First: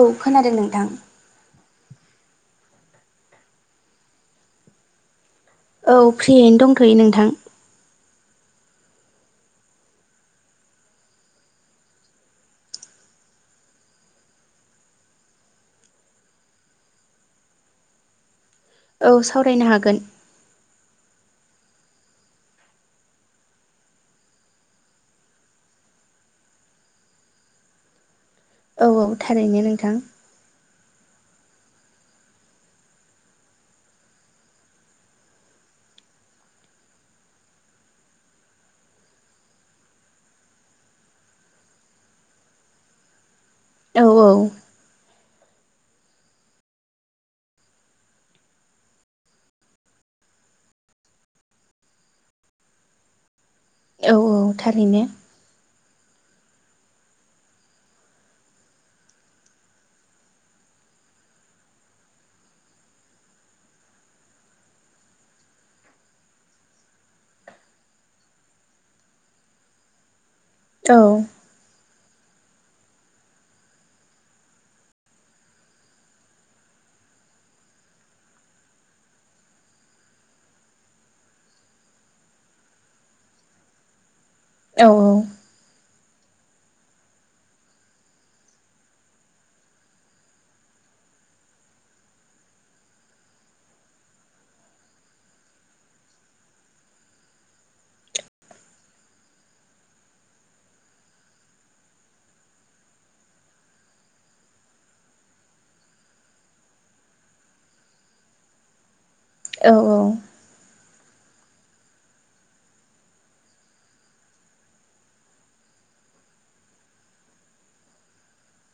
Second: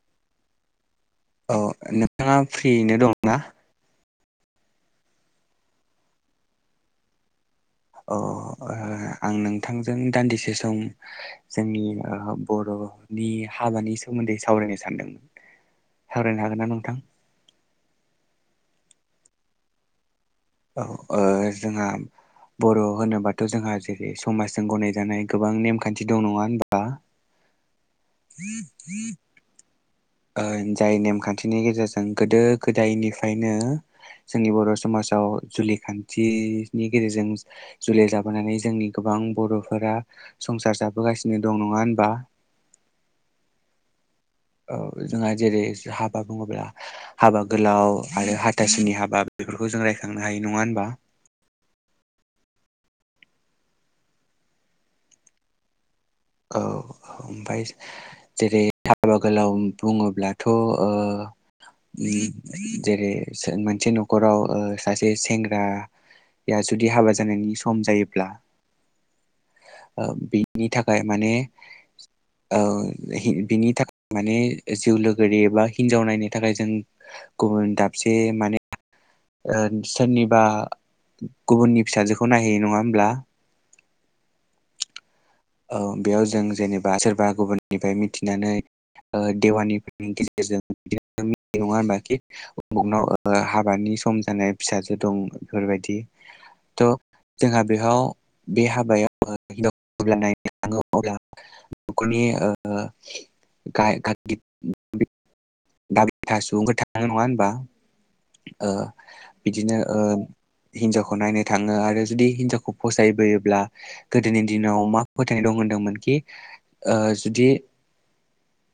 औ खोनादों नोंथां। अह, नोंथाङा फ्रियैनो दङना? औ फ्रियैनो दंथ'यो नोंथां। अह आ आं नोंथांजों दान्दिसे सम जोंनि ओ बर' नि हाबानि सोमोन्दै सावरायनो सानदोंमोन, सावरायनो हागोन ना नोंथां? औ सावरायनो हागोन। औ ओह जोंहा बर' होनोबाथ' जोंहा जेरै समाजजों गनायजानाय गोबां नेमखान्थि दं, नङा होनबा? औ औ थारैनो नोंथां। ओ जाय नेमखान्थिनि गेजेरजों गोदो गोदायनिफ्रायनो जोंनि बर' समाजाव जुलि खान्थिनि गेजेरजों जुलि जाबोनानै जोंनि गोबां बां बर'फोरा संसार जाबोगासिनो दं, नङा होनबा? औ औ औ। जोंहा जेरै हाबा बुङोब्ला हाबा गोलाव आरो हाथासुनि हाबा बेफोरखौ जों राय खांनो हायो, नंङा होनबा? औ औ थारैनो। औ। ओमफाय जेरै हाबा गोलाव बुङोब्लाथ' ओ जेरै सो मोनसे न'खराव ओ सासे सेंग्रा या जुदि हाबा जानायनि सम जायोब्ला ओ बिनि औ खाय माने औ हि बिनि थाखाय माने जिउ लोगोरि एबा हिनजाव नायनो थाखाय जों गुबुन दाबसे माने ओ सोरनिबा गुबुननि फिसाजोखौ नायहैयो, नङा होमब्ला? औ औ। औ बेयाव जों जेनेबा सोरबा गुबुननिफाय मिथिनानै ओ देवानिफोरनि गेजेरजों बिदि [unintelligible] नङा होनबा कि [unintelligible] ओ हाबानि सम जानाय फिसाजो दं बेफोरबादि। थ' जोंहा बेहाव बे हाबायाव [unintelligible] अब्ला नायनो थांगौ अब्ला न'खरनि ओ। गाय गागि [unintelligible] दाबथा सुबुंफोर थाङो नङा होनबा। औ बिदिनो ओ। हिनजावखौ नायनो थाङो आरो जुदि हिनजावखौ फसायबोयोब्ला गोदोनि दिनाव मा फोथायनाय दं होनदों। मोनखि ओ जुदि। [unintelligible]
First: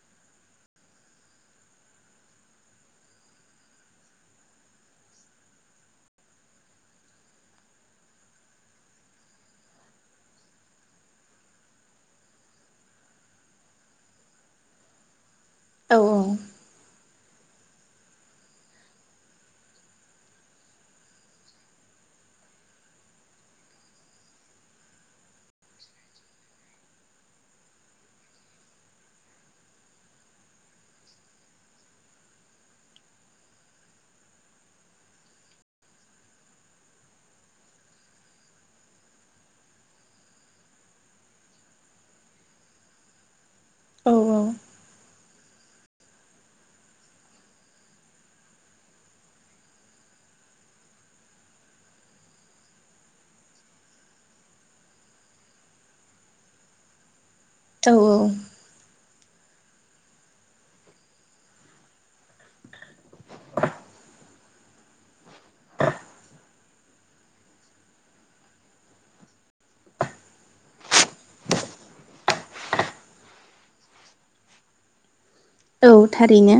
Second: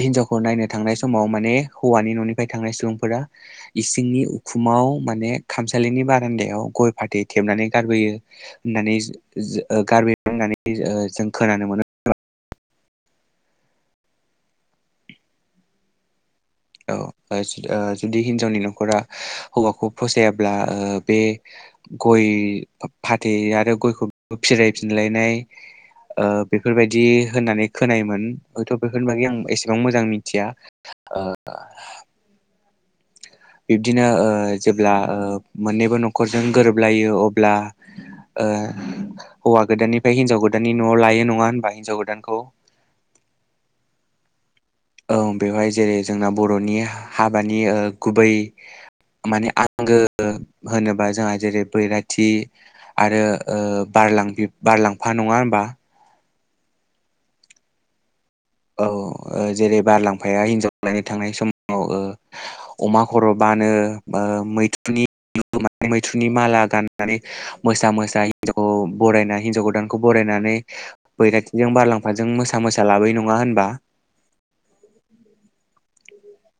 हिनजावखौ नायनो थांनाय समाव माने हौवानि न'निफ्राय थांनाय सुबुंफोरा। इसिंनि उखुमाव माने खामसालिनि बारान्दायाव गय फाथै थेबनानै गारबोयो। होननानै गारबोयो होननानै जों खोनानो मोनो। [unintelligible] औ औ। ओ जुदि हिनजावनि न'खरा हौवाखौ फसायाब्ला ओ बे। गय फाथै आरो गयखौ फिरायफिनलायनाय। ओ बेफोरबायदि होननानै खोनायोमोन हयथ' बेफोरनि बागै आं एसेबां मोजां मिथिया। [unintelligible] बिब्दिनो ओ जेब्ला ओ मोननैबो न'खरजों गोरोबलायो अब्ला। ओ हौवा गोदाननिफ्राय हिन्जाव गोदाननि न'आव लायो नङा होनबा हिन्जाव गोदानखौ। औ औ। औ बेवहाय जेरै जोंना बर'नि हाबानि ओ गुबै। माने आंगो होनोबा जोंहा जेरै बैराथि। आरो ओ बारलां बारलांफा नङा होमबा। औ औ। जेरै बारलांफाया हिनजाव लायनो थांनाय समाव अमा खर'बानो। ओ मैथुनि। मैथ्रुनि माला गाननानै मोसा मोसा हिन्जाव बरायना हिन्जाव गोदानखौ बरायनानै। बैरथि जों बारलांफाजों मोसा मोसा लाबोयो न नङा होनबा। औ थारैनो।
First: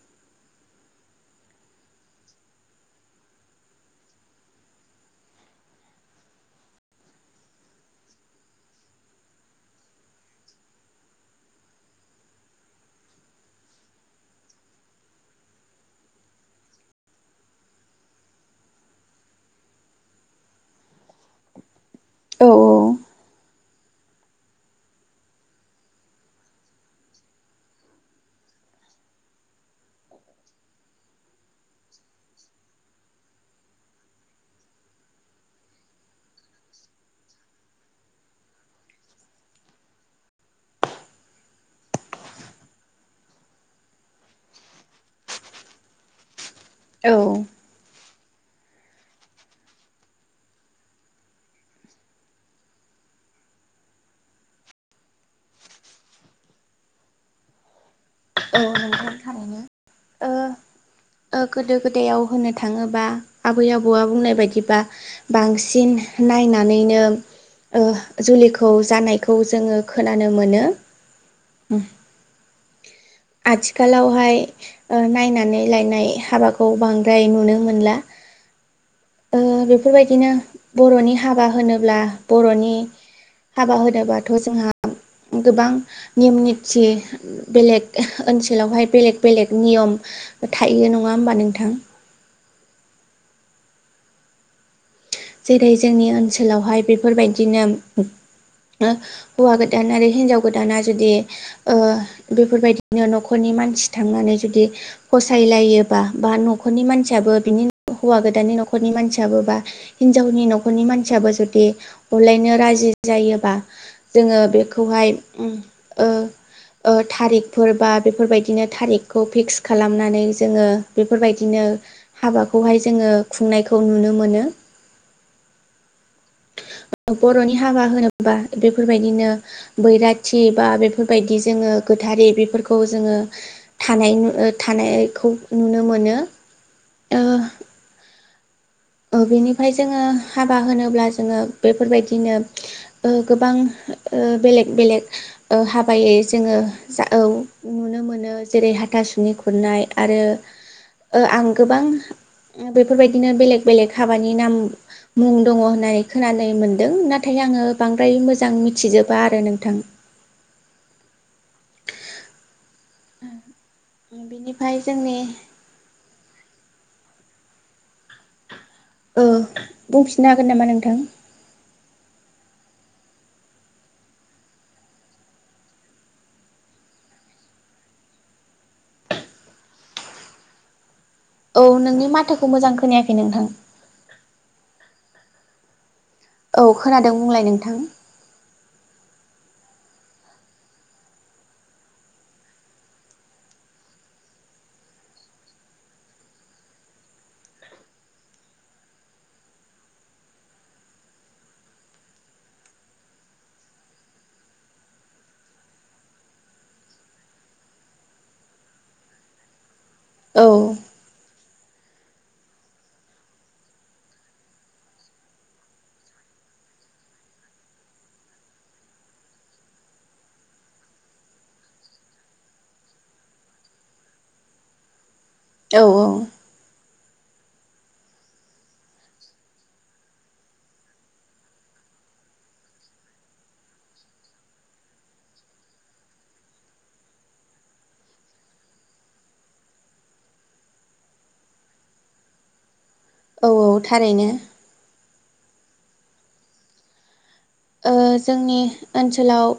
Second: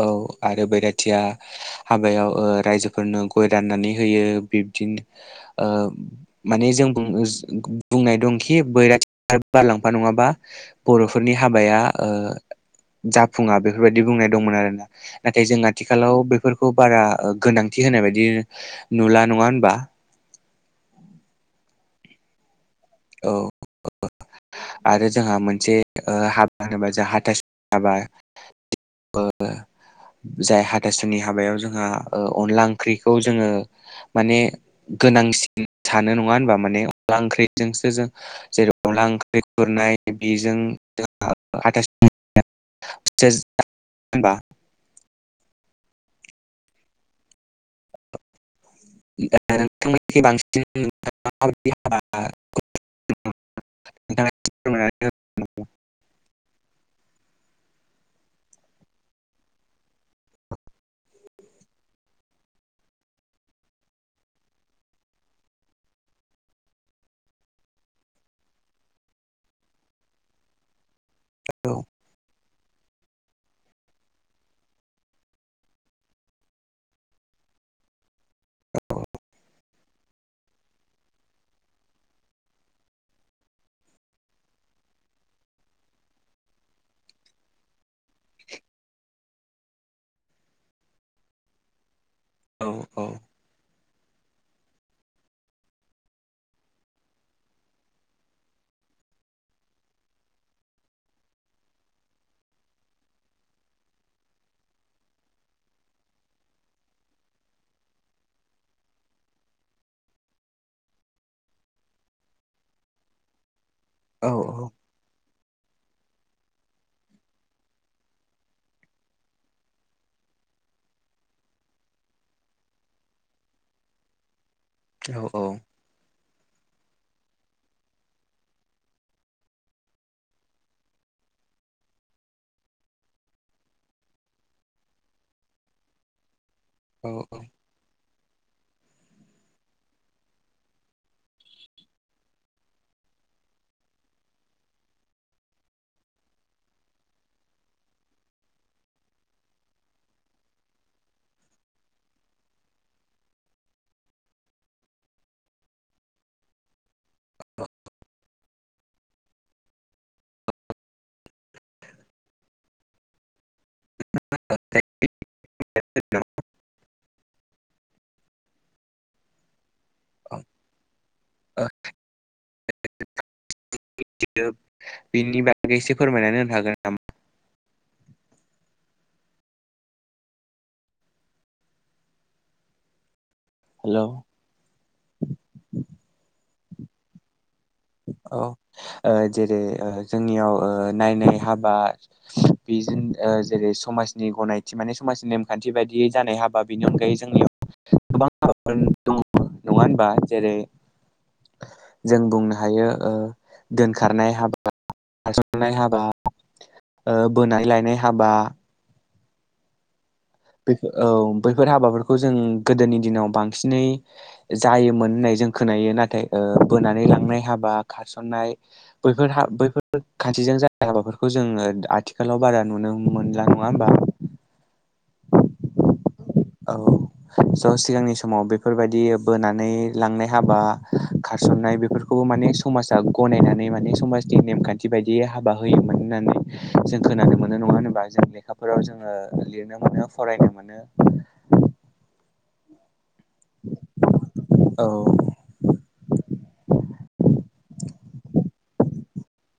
औ आरो बैराथिया हाबायाव रायजोफोरनो गय राननानै होयो। बिदिनो ओ माने जों बुंनाय दंखि बैराथि। बारलांफा नङा बर'फोरनि हाब जाफुङा बेफोरबायदि बुंनाय। दंमोन आरो ना नाथाय जों आथिखालाव बेफोरखौ बारा गोनांथि होनाय बायदि नुला। नङा होनबा। [unintelligible] औ औ। आरो जोंहा मोनसे हाबा होनोबा जों हाथासुनि हाबा। [unintelligible] जाय हाथासुनि हाबायाव जोंहा ओ अनला ओंख्रिखौ जोङो माने गोनांसिन सानो नङा होनबा माने अनला ओंख्रि जोंसो जों जेरै अनला ओंख्रि खुरनाय बेजों हाथासुनि [unintelligible] [unintelligible] औ [unintelligible] [unintelligible] [unintelligible] औ नोंथां थारैनो ओ‌ गोदो गोदायाव होननो थाङोबा आबै आबौआ बुंनाय बायदिबा बांसिन नायनानैनो ओ जुलिखौ जानायखौ जोङो खोनानो मोनो औ। आथिखालावहाय ओ नायनानै लायनाय हाबाखौ बांद्राय नुनो मोनला। [unintelligible] ओ बेफोरबायदिनो बर'नि हाबा होनोब्ला बर'नि हाबा होनोबाथ' जोंहा गोबां नियम निथि बेलेग ओनसोलावहाय बेलेग बेलेग नियम थायो नङा होमबा नोंथां? औ औ। जेरै जोंनि ओनसोलावहाय बेफोरबायदिनो हौवा गोदान आरो हिनजाव गोदाना जुदि ओ बेफोरबायदिनो न'खरनि मानसि थांनानै जुदि फसायलायोबा बा न'खरनि मानसियाबो बिनि हौवा गोदाननि न'खरनि मानसियाबो बा हिनजावनि न'खरनि मानसियाबो जुदि हरलायनो राजि जायोबा औ जोङो बेखौहाय ओ ओ थारिखफोर बा बेफोरबायदिनो थारिखखौ फिक्स खालामनानै जोङो बेफोरबायदिनो ओ हाबाखौहाय जोङो खुंनायखौ नुनो मोनो। औ औ। [inaudible] बर'नि हाबा होनोबा बेफोरबायदिनो बैराथि बा बेफोरबायदि जोङो फोथारि बेफोरखौ जोङो थानाय नु थानायखौ नुनो मोनो। औ औ। ओ बेनिफ्राय जोङो हाबा होनोब्ला जोङो बेफोरबायदिनो ओ गोबां ओ बेलेग बेलेग ओ हाबायै जोङो जा औ नुनो मोनो, जेरै हाथासुनि खुरनाय आरो ओ आं गोबां बेफोरबायदिनो बेलेग बेलेग हाबानि नाम मुं दङ होननानै खोनानो मोन्दों नाथाय आङो बांद्राय मोजां मिथिजोबा आरो नोंथां। बिनिफ्राय जोंनि ओ बुंफिननो हागोन नामा नोंथां? [unintelligible] [unintelligible] बिनि बागै एसे फोरमायनानै होनो हागोन नामा? औ नोंनि माथोखौ मोजां खोनायाखै नोंथां। हेलौ। औ खोनादों बुंलाय नोंथां। औ ओ जेरै ओ जोंनियाव ओ नायनानै हाबा बेजों ओ ओ जेरै समाजनि गनायथि माने समाजनि नेमखान्थि बायदियै जानाय हाबा बेनि अनगायै जोंनियाव गोबां हाबाफोर दङ नङा होनबा जेरै जों बुंनो हायो ओ दोनखारनाय हाबा खारसननाय हाबा ओ बोनानै लायनाय हाबा औ बे औ। बैफोर हाबाफोरखौ जों गोदोनि दिनाव बांसिनै जायोमोन होननाय जों खोनायो नाथाय बोनानै लांनाय हाबा खारसनाय बैफोर बैफोर खान्थिजों ज हाबाफोरखौ जों जोङो आथिखालाव बारा नुनो मोनला नङा होमबा? [unintelligible] औ औ। [unintelligible] स' सिगांनि समाव बेफोरबायदि बोनानै लांनाय हाबा खारसननाय बेफोरखौबो माने नै समाजा गनायनानै माने समाजनि नेमखान्थि बायदियै हाबा होयोमोन होननानै जों खोनानो मोनो नङा होनोबा जों लेखाफोराव जोङो लिरनो मोनो फरायनो मोनो। औ औ थारैनो। औ ओ। जोंनि ओनसोलाव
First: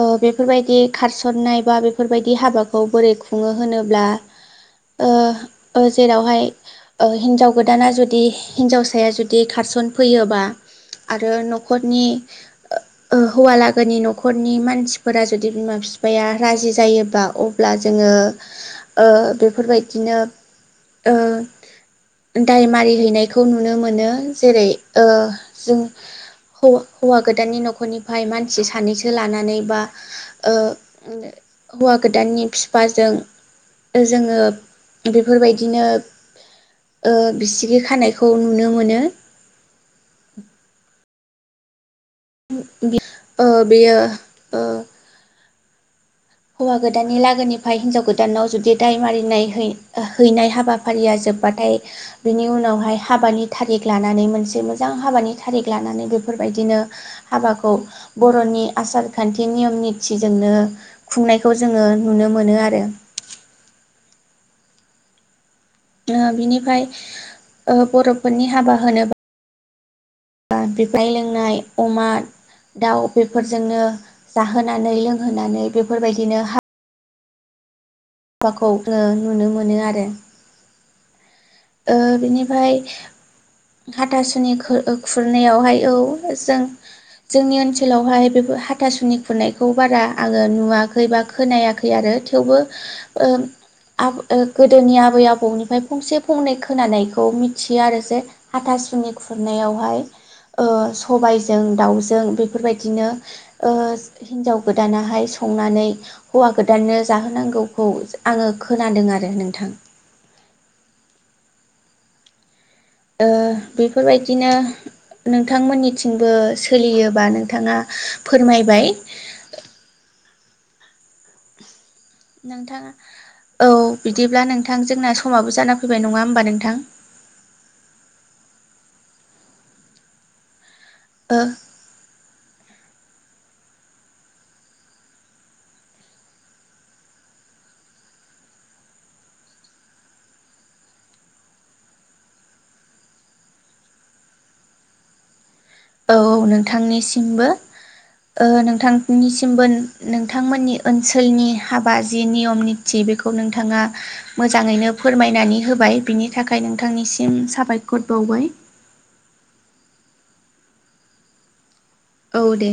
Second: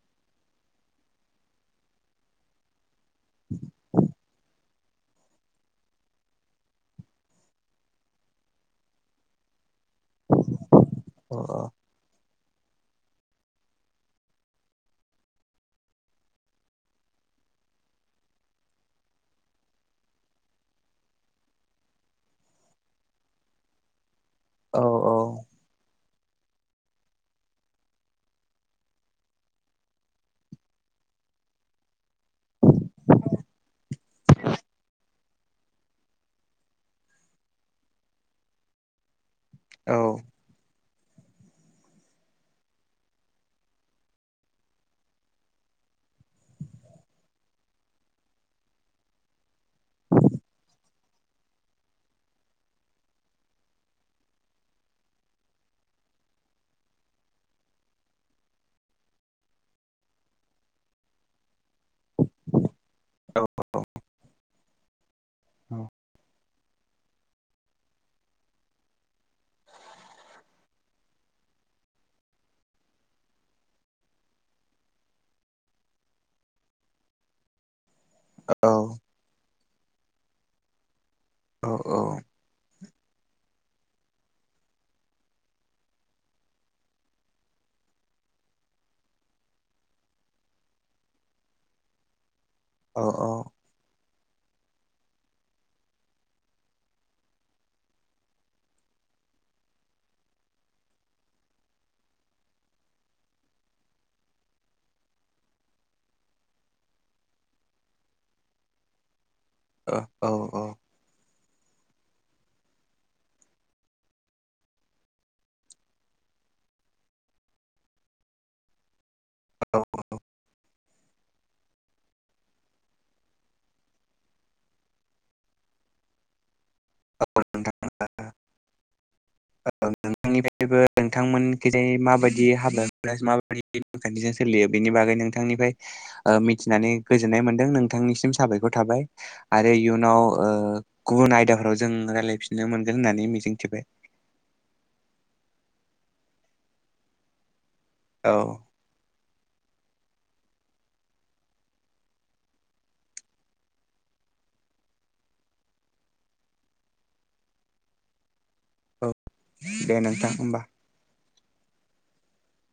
ओ बेफोरबायदि खारसननाय बा बेफोरबायदि हाबाखौ बोरै खुङो होनोब्ला ओ ओ जेरावहाय ओ हिन्जाव गोदाना जुदि हिन्जावसाया जुदि खारसन फैयोबा आरो अ न'खरनि हौवालागोनि न'खरनि मानसिफोरा जुदि बिमा बिफाया राजि जायोबा अब्ला जोङो ओ बेफोरबायदिनो ओ दाय मारिहैनायखौ नुनो मोनो जेरै औ ओ जोंखौ हौवा गोदाननि न'खरनिफ्राय मानसि सानैसो लानानै बा ओ हौवा गोदाननि बिफाजों जोङो बेफोरबायदिनो ओ बिसिगि खानायखौ नुनो मोनो। औ। बि ओ बेयो ओ हौवा गोदाननि लागोनिफ्राय हिनजाव गोदानाव जुदि दाय मारिनाय है-हैनाय हाबाफारिया जो बाथाय बिनि उनावहाय हाबानि थारिख लानानै मोनसे मोजां हाबानि थारिख लानानै बेफोर बेफोरबायदिनो हाबाखौ बर'नि आसार खान्थि नियम निथिजोंनो खुंनायखौ जोङो नुनो मोनो आरो। औ [unintelligible] औ ओ बिनिफ्राय ओ बर'फोरनि हाबा होनोबा [unintelligible] लोंनाय अमा दाउ बेफोरजोंनो जाहोनानै लोंहोनानै बेफोरबायदिनो हा औ बाखौ ओ नुनो मोनो आरो। ओ बिनिफ्राय हाथासुनि खु-खुरनायावहाय औ जों जोंनि ओनसोलावहाय बेफोर हाथासुनि खुरनायखौ बारा आंङो नुवाखै बा खोनायाखै आरो। थेवबो औ औ ओ आब गोदोनि आबै आबौनिफाय फंसे फंनै खोनानायखौ मिथियो आरो जे हाथासुनि खुरनायावहाय ओ सबायजों दाउजों बेफोरबायदिनो हिनजाव ओ गोदानाहाय संनानै हौवा गोदाननो जाहोनांगौखौ आंङो खोनादों आरो नों औ औ। ओ बेफोरबायदिनो नोंथांमोननिथिंबो सोलियोबा नोंथाङा फोरमायबाय। [unintelligible] नोंथाङा औ बिदिब्ला नोंथां जोंना समाबो जाना फैबाय नङा होमबा नोंथां? औ नोंथां [unintelligible] औ नोंथांनिफाय [unintelligible] ओ नोंथांमोनखिजाय माबायदि हालोद [unintelligible] सोलियो बेनि बागै नोंथांनिफ्राय मिथिनानै गोजोननाय मोनदों नों थांनिसिम साबायखर थाबाय आरो इयुनाव ओ गुबुन आयदाफोराव जों रायज्लायफिननो मोनगोन होननानै मिजिंथिबाय। औ नोंथांनिसिमबो औ ओ नोंथांनिसि बो नोंथांमोननि ओनसोलनि हाबा जि नियम निति बेखौ नोंथाङा मोजाङैनो फोरमायनानै होबाय बिनि थाखाय नोंथांनिसिम साबायखर बावबाय। औ। दे नोंथां होमबा। औ दे।